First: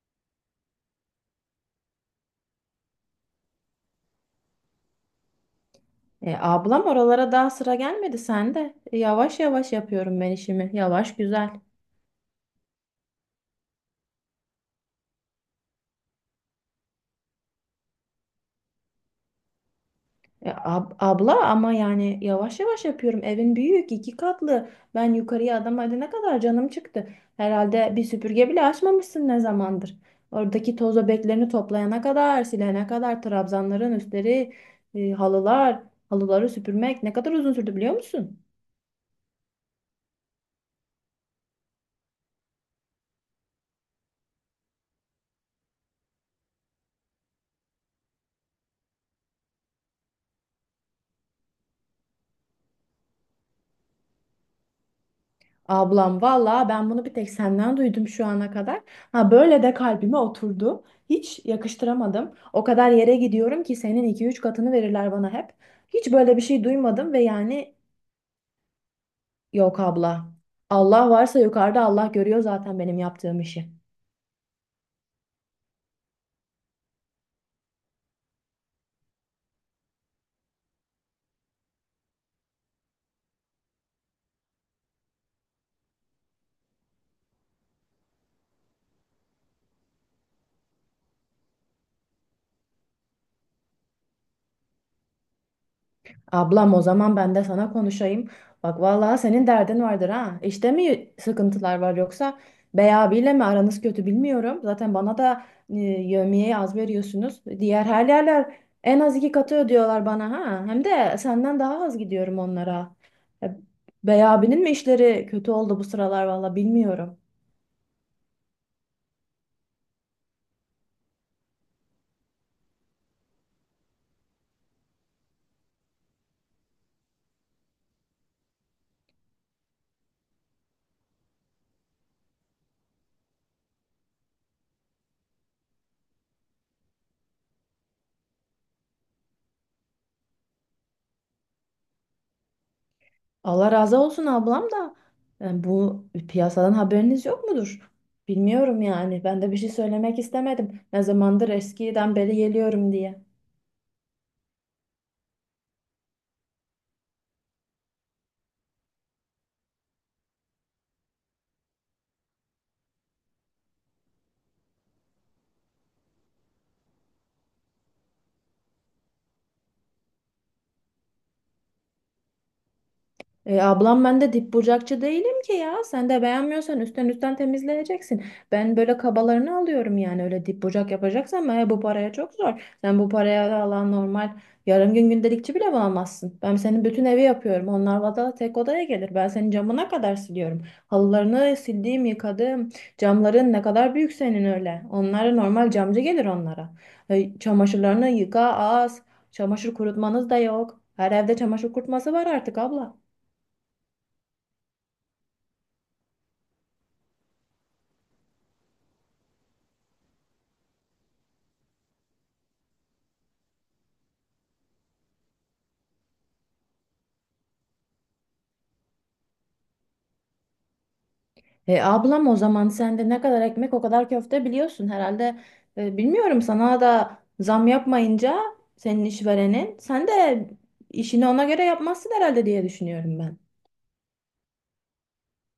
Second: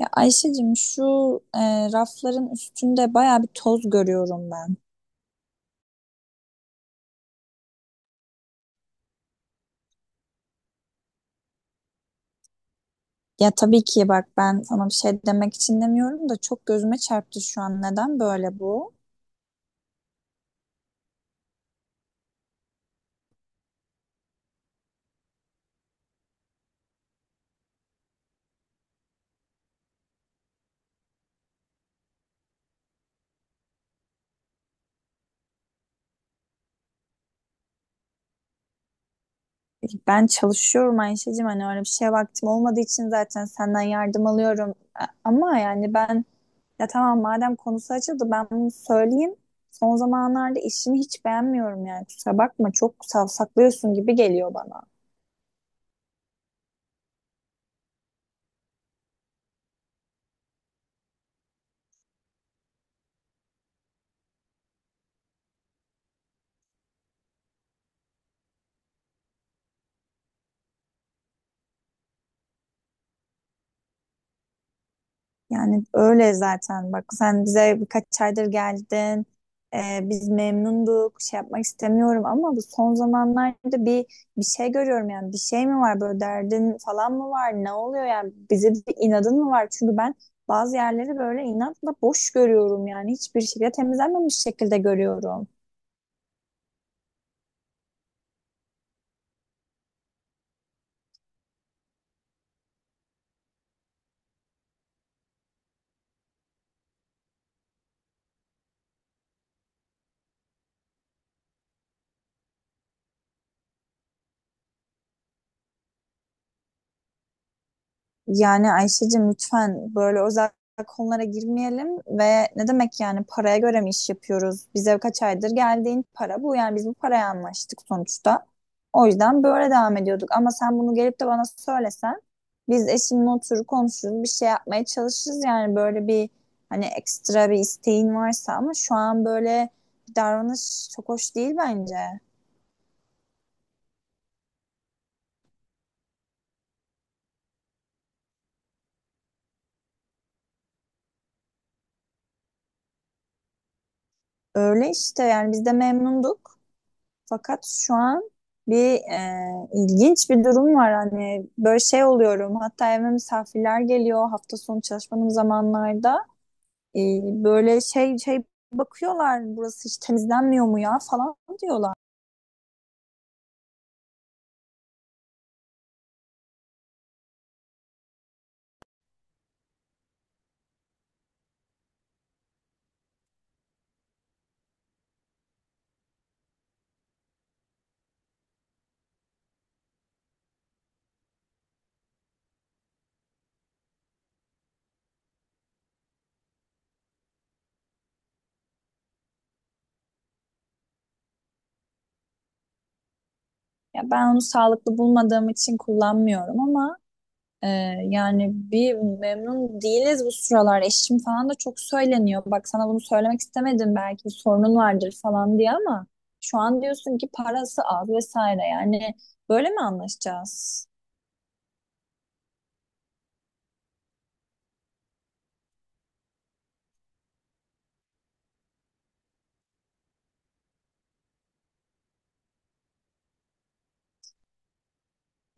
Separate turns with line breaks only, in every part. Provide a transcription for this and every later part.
Ya Ayşe'cim şu rafların üstünde baya bir toz görüyorum ben.
Ablam oralara daha sıra gelmedi sende. Yavaş yavaş yapıyorum ben işimi. Yavaş güzel.
Ya tabii ki bak, ben sana bir şey demek için demiyorum da çok gözüme çarptı şu an. Neden böyle bu?
Abla ama yani yavaş yavaş yapıyorum. Evin büyük, iki katlı. Ben yukarıya adam ne kadar canım çıktı. Herhalde bir süpürge bile açmamışsın ne zamandır. Oradaki toz öbeklerini toplayana kadar, silene kadar trabzanların üstleri, halılar, halıları süpürmek ne kadar uzun sürdü biliyor musun?
Ben çalışıyorum Ayşe'cim, hani öyle bir şeye vaktim olmadığı için zaten senden yardım alıyorum. Ama yani ben, tamam, madem konusu açıldı, ben bunu söyleyeyim. Son zamanlarda işimi hiç beğenmiyorum, yani kusura bakma, çok savsaklıyorsun gibi geliyor bana.
Ablam valla ben bunu bir tek senden duydum şu ana kadar. Ha böyle de kalbime oturdu. Hiç yakıştıramadım. O kadar yere gidiyorum ki senin iki üç katını verirler bana hep. Hiç böyle bir şey duymadım ve yani yok abla. Allah varsa yukarıda Allah görüyor zaten benim yaptığım işi.
Yani öyle zaten, bak sen bize birkaç aydır geldin. Biz memnunduk. Şey yapmak istemiyorum ama bu son zamanlarda bir şey görüyorum, yani bir şey mi var, böyle derdin falan mı var? Ne oluyor yani, bize bir inadın mı var? Çünkü ben bazı yerleri böyle inatla boş görüyorum, yani hiçbir şekilde temizlenmemiş şekilde görüyorum.
Ablam o zaman ben de sana konuşayım. Bak vallahi senin derdin vardır ha. İşte mi sıkıntılar var yoksa Bey abiyle mi aranız kötü bilmiyorum. Zaten bana da yevmiyeyi az veriyorsunuz. Diğer her yerler en az iki katı ödüyorlar bana ha. Hem de senden daha az gidiyorum onlara. E, Bey abinin mi işleri kötü oldu bu sıralar valla bilmiyorum.
Yani Ayşe'cim, lütfen böyle özel konulara girmeyelim. Ve ne demek yani, paraya göre mi iş yapıyoruz? Bize kaç aydır geldiğin para bu, yani biz bu paraya anlaştık sonuçta. O yüzden böyle devam ediyorduk ama sen bunu gelip de bana söylesen, biz eşimle oturur konuşuruz, bir şey yapmaya çalışırız. Yani böyle bir, hani ekstra bir isteğin varsa ama şu an böyle bir davranış çok hoş değil bence.
Allah razı olsun ablam da yani bu piyasadan haberiniz yok mudur? Bilmiyorum yani. Ben de bir şey söylemek istemedim. Ne zamandır eskiden beri geliyorum diye.
Öyle işte, yani biz de memnunduk. Fakat şu an bir ilginç bir durum var. Hani böyle şey oluyorum. Hatta evime misafirler geliyor hafta sonu çalışmanın zamanlarda. E, Böyle şey, bakıyorlar, burası hiç temizlenmiyor mu ya falan diyorlar.
Ablam ben de dip bucakçı değilim ki ya. Sen de beğenmiyorsan üstten üstten temizleyeceksin. Ben böyle kabalarını alıyorum yani. Öyle dip bucak yapacaksan ben bu paraya çok zor. Sen bu paraya alan normal yarım gün gündelikçi bile bulamazsın. Ben senin bütün evi yapıyorum. Onlar vada tek odaya gelir. Ben senin camına kadar siliyorum. Halılarını sildiğim, yıkadım. Camların ne kadar büyük senin öyle. Onlara normal camcı gelir onlara. Çamaşırlarını yıka az. Çamaşır kurutmanız da yok. Her evde çamaşır kurutması var artık abla.
Ya ben onu sağlıklı bulmadığım için kullanmıyorum ama Ee, yani bir memnun değiliz bu sıralar. Eşim falan da çok söyleniyor. Bak, sana bunu söylemek istemedim, belki bir sorunun vardır falan diye, ama şu an diyorsun ki parası az vesaire. Yani böyle mi anlaşacağız?
Ablam o zaman sen de ne kadar ekmek o kadar köfte biliyorsun herhalde. Bilmiyorum, sana da zam yapmayınca senin işverenin, sen de işini ona göre yapmazsın herhalde diye düşünüyorum ben.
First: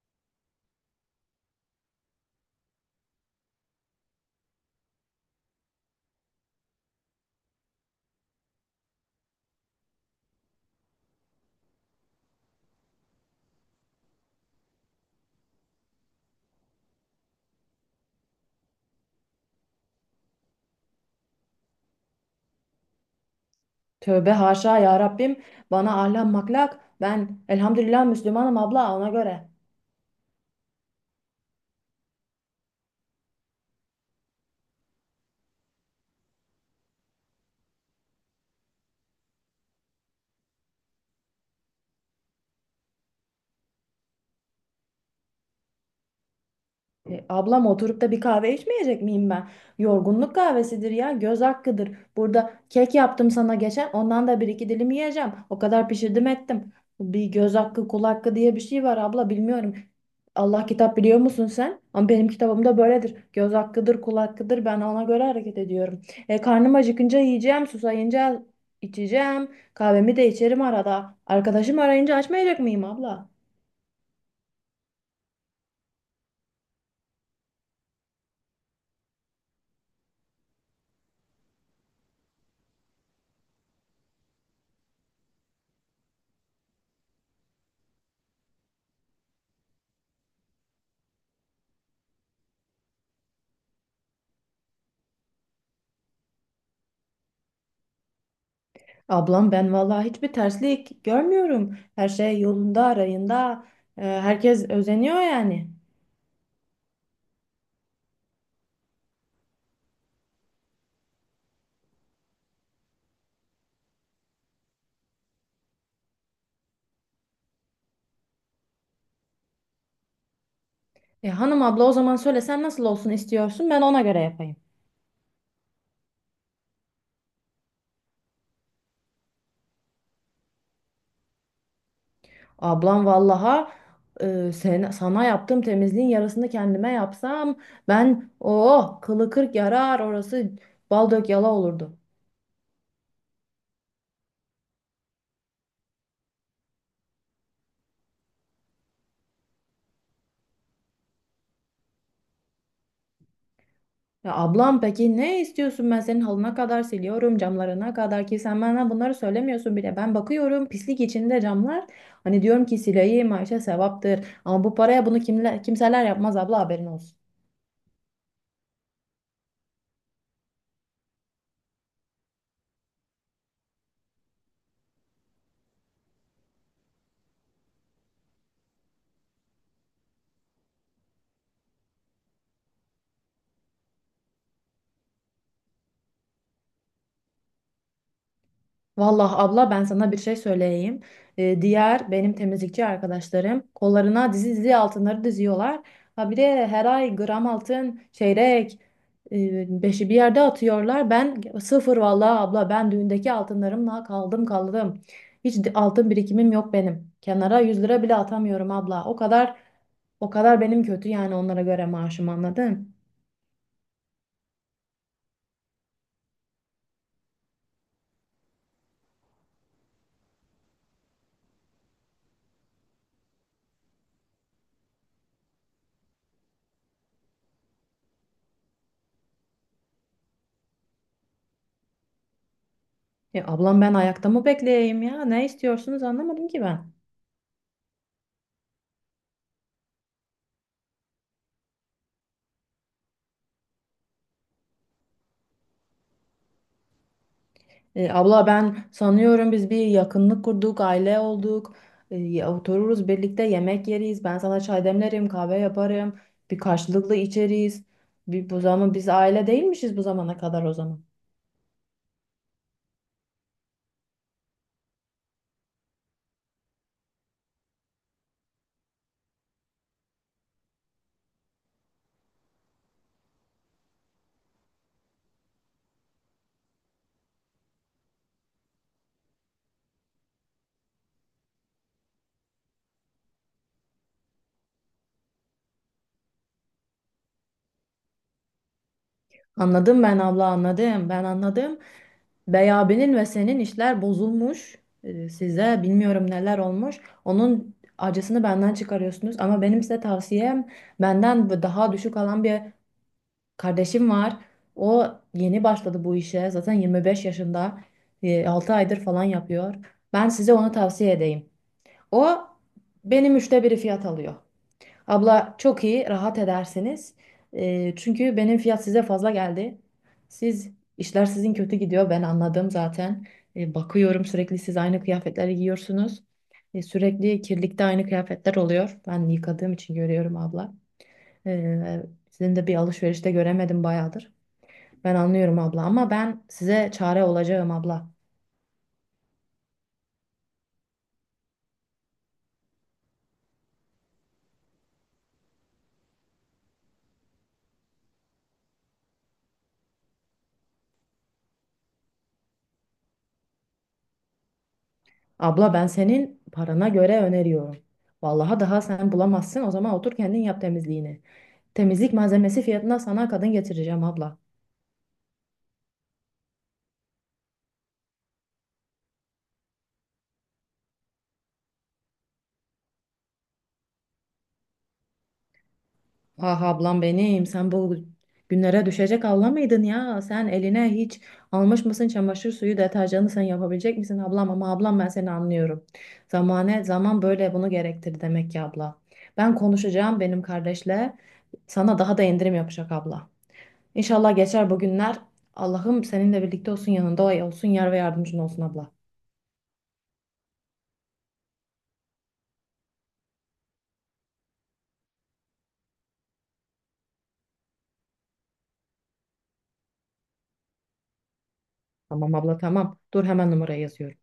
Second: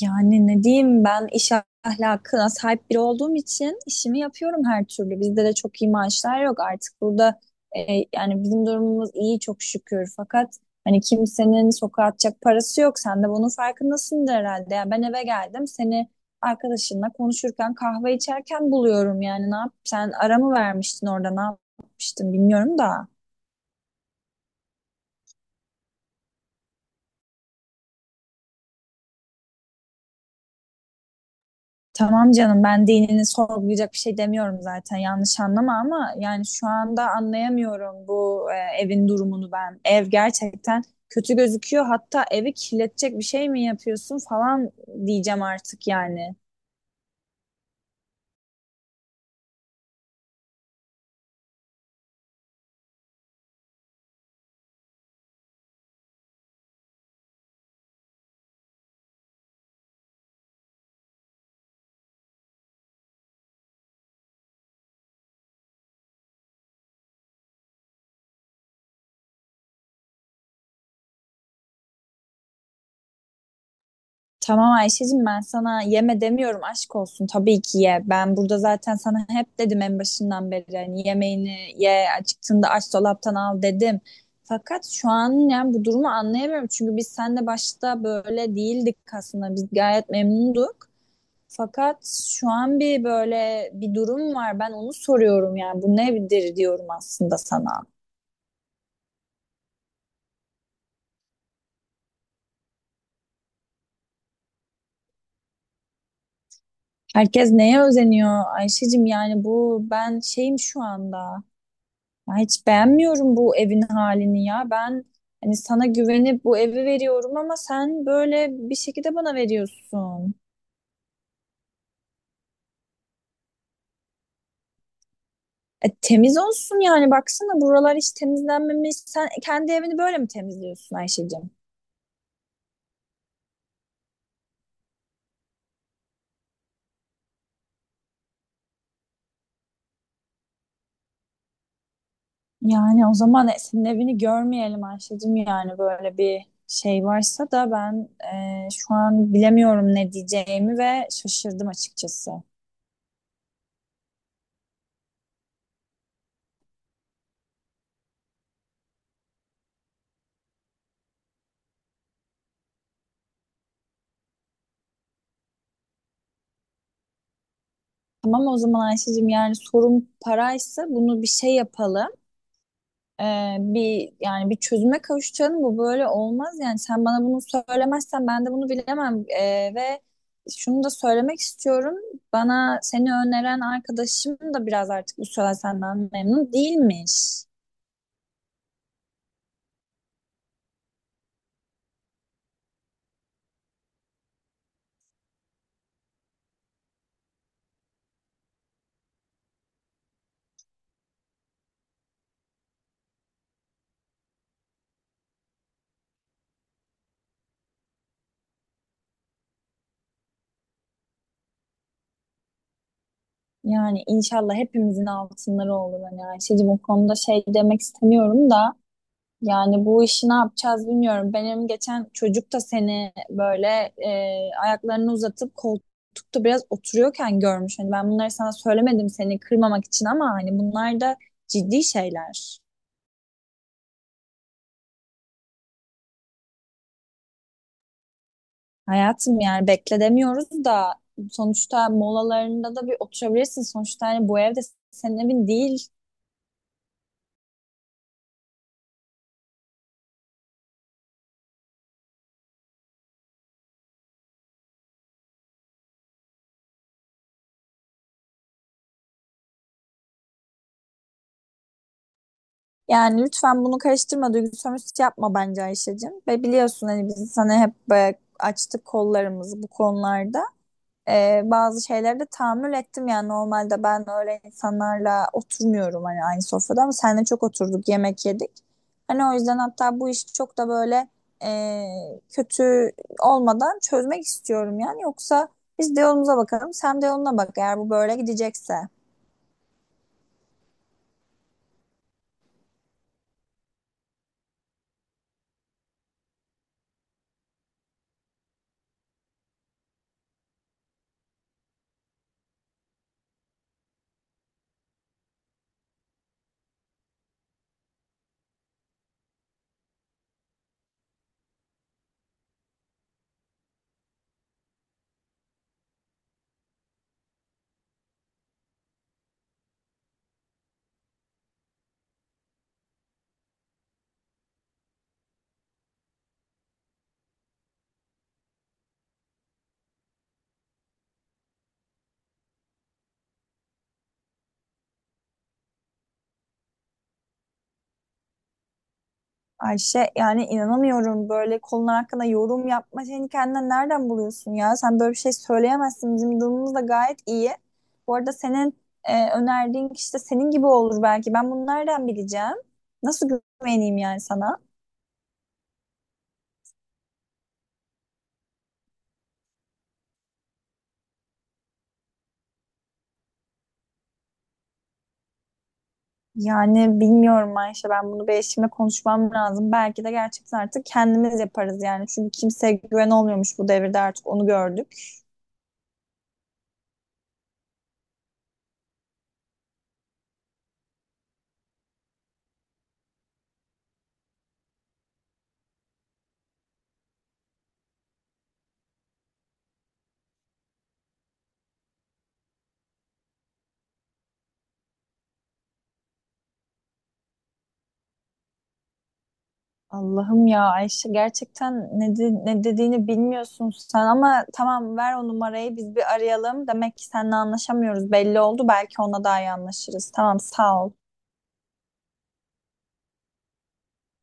Yani ne diyeyim, ben iş ahlakına sahip biri olduğum için işimi yapıyorum her türlü. Bizde de çok iyi maaşlar yok artık burada, e, yani bizim durumumuz iyi çok şükür. Fakat hani kimsenin sokağa atacak parası yok. Sen de bunun farkındasındır herhalde. Yani ben eve geldim, seni arkadaşınla konuşurken, kahve içerken buluyorum. Yani ne yap, sen ara mı vermiştin orada, ne yapmıştın bilmiyorum da.
Tövbe haşa ya Rabbim, bana ahlak maklak, ben elhamdülillah Müslümanım abla, ona göre.
Tamam canım, ben dinini sorgulayacak bir şey demiyorum zaten, yanlış anlama, ama yani şu anda anlayamıyorum bu evin durumunu ben. Ev gerçekten kötü gözüküyor, hatta evi kirletecek bir şey mi yapıyorsun falan diyeceğim artık yani.
Ablam oturup da bir kahve içmeyecek miyim ben? Yorgunluk kahvesidir ya, göz hakkıdır. Burada kek yaptım sana geçen, ondan da bir iki dilim yiyeceğim. O kadar pişirdim ettim. Bir göz hakkı, kul hakkı diye bir şey var abla, bilmiyorum. Allah kitap biliyor musun sen? Ama benim kitabımda böyledir. Göz hakkıdır, kul hakkıdır. Ben ona göre hareket ediyorum. Karnım acıkınca yiyeceğim, susayınca içeceğim. Kahvemi de içerim arada. Arkadaşım arayınca açmayacak mıyım abla?
Tamam Ayşe'cim, ben sana yeme demiyorum, aşk olsun, tabii ki ye. Ben burada zaten sana hep dedim en başından beri, hani yemeğini ye, acıktığında aç dolaptan al dedim. Fakat şu an yani bu durumu anlayamıyorum, çünkü biz seninle başta böyle değildik, aslında biz gayet memnunduk. Fakat şu an bir böyle bir durum var, ben onu soruyorum, yani bu nedir diyorum aslında sana.
Ablam ben vallahi hiçbir terslik görmüyorum. Her şey yolunda, arayında. Herkes özeniyor yani.
Herkes neye özeniyor Ayşe'cim, yani bu ben şeyim şu anda. Ya hiç beğenmiyorum bu evin halini ya. Ben hani sana güvenip bu evi veriyorum ama sen böyle bir şekilde bana veriyorsun.
Hanım abla, o zaman söyle sen nasıl olsun istiyorsun, ben ona göre yapayım.
Temiz olsun yani, baksana buralar hiç temizlenmemiş. Sen kendi evini böyle mi temizliyorsun Ayşe'cim?
Ablam vallaha, sana yaptığım temizliğin yarısını kendime yapsam, ben o kılı kırk yarar, orası bal dök yala olurdu.
Yani o zaman senin evini görmeyelim Ayşe'cim. Yani böyle bir şey varsa da ben, şu an bilemiyorum ne diyeceğimi ve şaşırdım açıkçası.
Ya ablam, peki ne istiyorsun? Ben senin halına kadar siliyorum, camlarına kadar, ki sen bana bunları söylemiyorsun bile. Ben bakıyorum pislik içinde camlar. Hani diyorum ki sileyim Ayşe, sevaptır. Ama bu paraya bunu kimler kimseler yapmaz abla, haberin olsun.
Tamam o zaman Ayşe'cim, yani sorun paraysa bunu bir şey yapalım. e, Bir yani bir çözüme kavuşacağını, bu böyle olmaz, yani sen bana bunu söylemezsen ben de bunu bilemem. Ve şunu da söylemek istiyorum, bana seni öneren arkadaşım da biraz artık bu süre senden memnun değilmiş.
Vallahi abla, ben sana bir şey söyleyeyim. Diğer benim temizlikçi arkadaşlarım kollarına dizi dizi altınları diziyorlar. Ha bir de her ay gram altın, çeyrek, beşi bir yerde atıyorlar. Ben sıfır vallahi abla, ben düğündeki altınlarımla kaldım. Altın birikimim yok benim. Kenara 100 lira bile atamıyorum abla. O kadar benim kötü yani onlara göre maaşım, anladın?
Yani inşallah hepimizin altınları olur. Hani Ayşe'cim o konuda şey demek istemiyorum da, yani bu işi ne yapacağız bilmiyorum. Benim geçen çocuk da seni böyle e, ayaklarını uzatıp koltukta biraz oturuyorken görmüş. Hani ben bunları sana söylemedim seni kırmamak için, ama hani bunlar da ciddi şeyler.
Ablam, ben ayakta mı bekleyeyim ya? Ne istiyorsunuz anlamadım ki ben.
Hayatım, yani bekle demiyoruz da, sonuçta molalarında da bir oturabilirsin. Sonuçta hani bu evde, senin evin değil.
Abla ben sanıyorum biz bir yakınlık kurduk, aile olduk. Otururuz birlikte yemek yeriz. Ben sana çay demlerim, kahve yaparım. Bir karşılıklı içeriz. Bir, bu zaman biz aile değilmişiz bu zamana kadar o zaman.
Yani lütfen bunu karıştırma, duygusal sömürüsü yapma bence Ayşe'cim. Ve biliyorsun hani biz sana hep böyle açtık kollarımızı bu konularda. Bazı şeyleri de tahammül ettim, yani normalde ben öyle insanlarla oturmuyorum hani aynı sofrada, ama seninle çok oturduk yemek yedik. Hani o yüzden hatta bu işi çok da böyle e, kötü olmadan çözmek istiyorum. Yani yoksa biz de yolumuza bakalım, sen de yoluna bak, eğer bu böyle gidecekse.
Anladım ben abla, anladım. Ben anladım. Bey abinin ve senin işler bozulmuş. Size bilmiyorum neler olmuş. Onun acısını benden çıkarıyorsunuz ama benim size tavsiyem, benden daha düşük alan bir kardeşim var. O yeni başladı bu işe. Zaten 25 yaşında. 6 aydır falan yapıyor. Ben size onu tavsiye edeyim. O benim 1/3 fiyat alıyor. Abla çok iyi, rahat edersiniz. Çünkü benim fiyat size fazla geldi. Siz işler sizin kötü gidiyor. Ben anladım zaten. Bakıyorum sürekli siz aynı kıyafetleri giyiyorsunuz. Sürekli kirlikte aynı kıyafetler oluyor. Ben yıkadığım için görüyorum abla. E, Sizin de bir alışverişte göremedim bayağıdır. Ben anlıyorum abla, ama ben size çare olacağım abla.
Ayşe yani inanamıyorum, böyle kolun hakkında yorum yapma, seni kendinden nereden buluyorsun ya? Sen böyle bir şey söyleyemezsin. Bizim durumumuz da gayet iyi. Bu arada senin önerdiğin kişi de senin gibi olur belki. Ben bunu nereden bileceğim? Nasıl güveneyim yani sana?
Abla ben senin parana göre öneriyorum. Vallahi daha sen bulamazsın, o zaman otur kendin yap temizliğini. Temizlik malzemesi fiyatına sana kadın getireceğim abla.
Yani bilmiyorum Ayşe, ben bunu bir eşimle konuşmam lazım. Belki de gerçekten artık kendimiz yaparız yani. Çünkü kimseye güven olmuyormuş bu devirde artık, onu gördük.
Ah ablam benim, sen bu günlere düşecek abla mıydın ya? Sen eline hiç almış mısın çamaşır suyu deterjanı, sen yapabilecek misin ablam? Ama ablam, ben seni anlıyorum. Zamane zaman böyle bunu gerektir demek ki abla. Ben konuşacağım benim kardeşle, sana daha da indirim yapacak abla. İnşallah geçer bu günler. Allah'ım seninle birlikte olsun, yanında olsun, yar ve yardımcın olsun abla.
Allah'ım, ya Ayşe gerçekten ne dediğini bilmiyorsun sen, ama tamam, ver o numarayı, biz bir arayalım. Demek ki seninle anlaşamıyoruz belli oldu, belki ona daha iyi anlaşırız. Tamam, sağ ol.
Tamam abla, tamam. Dur hemen numarayı yazıyorum.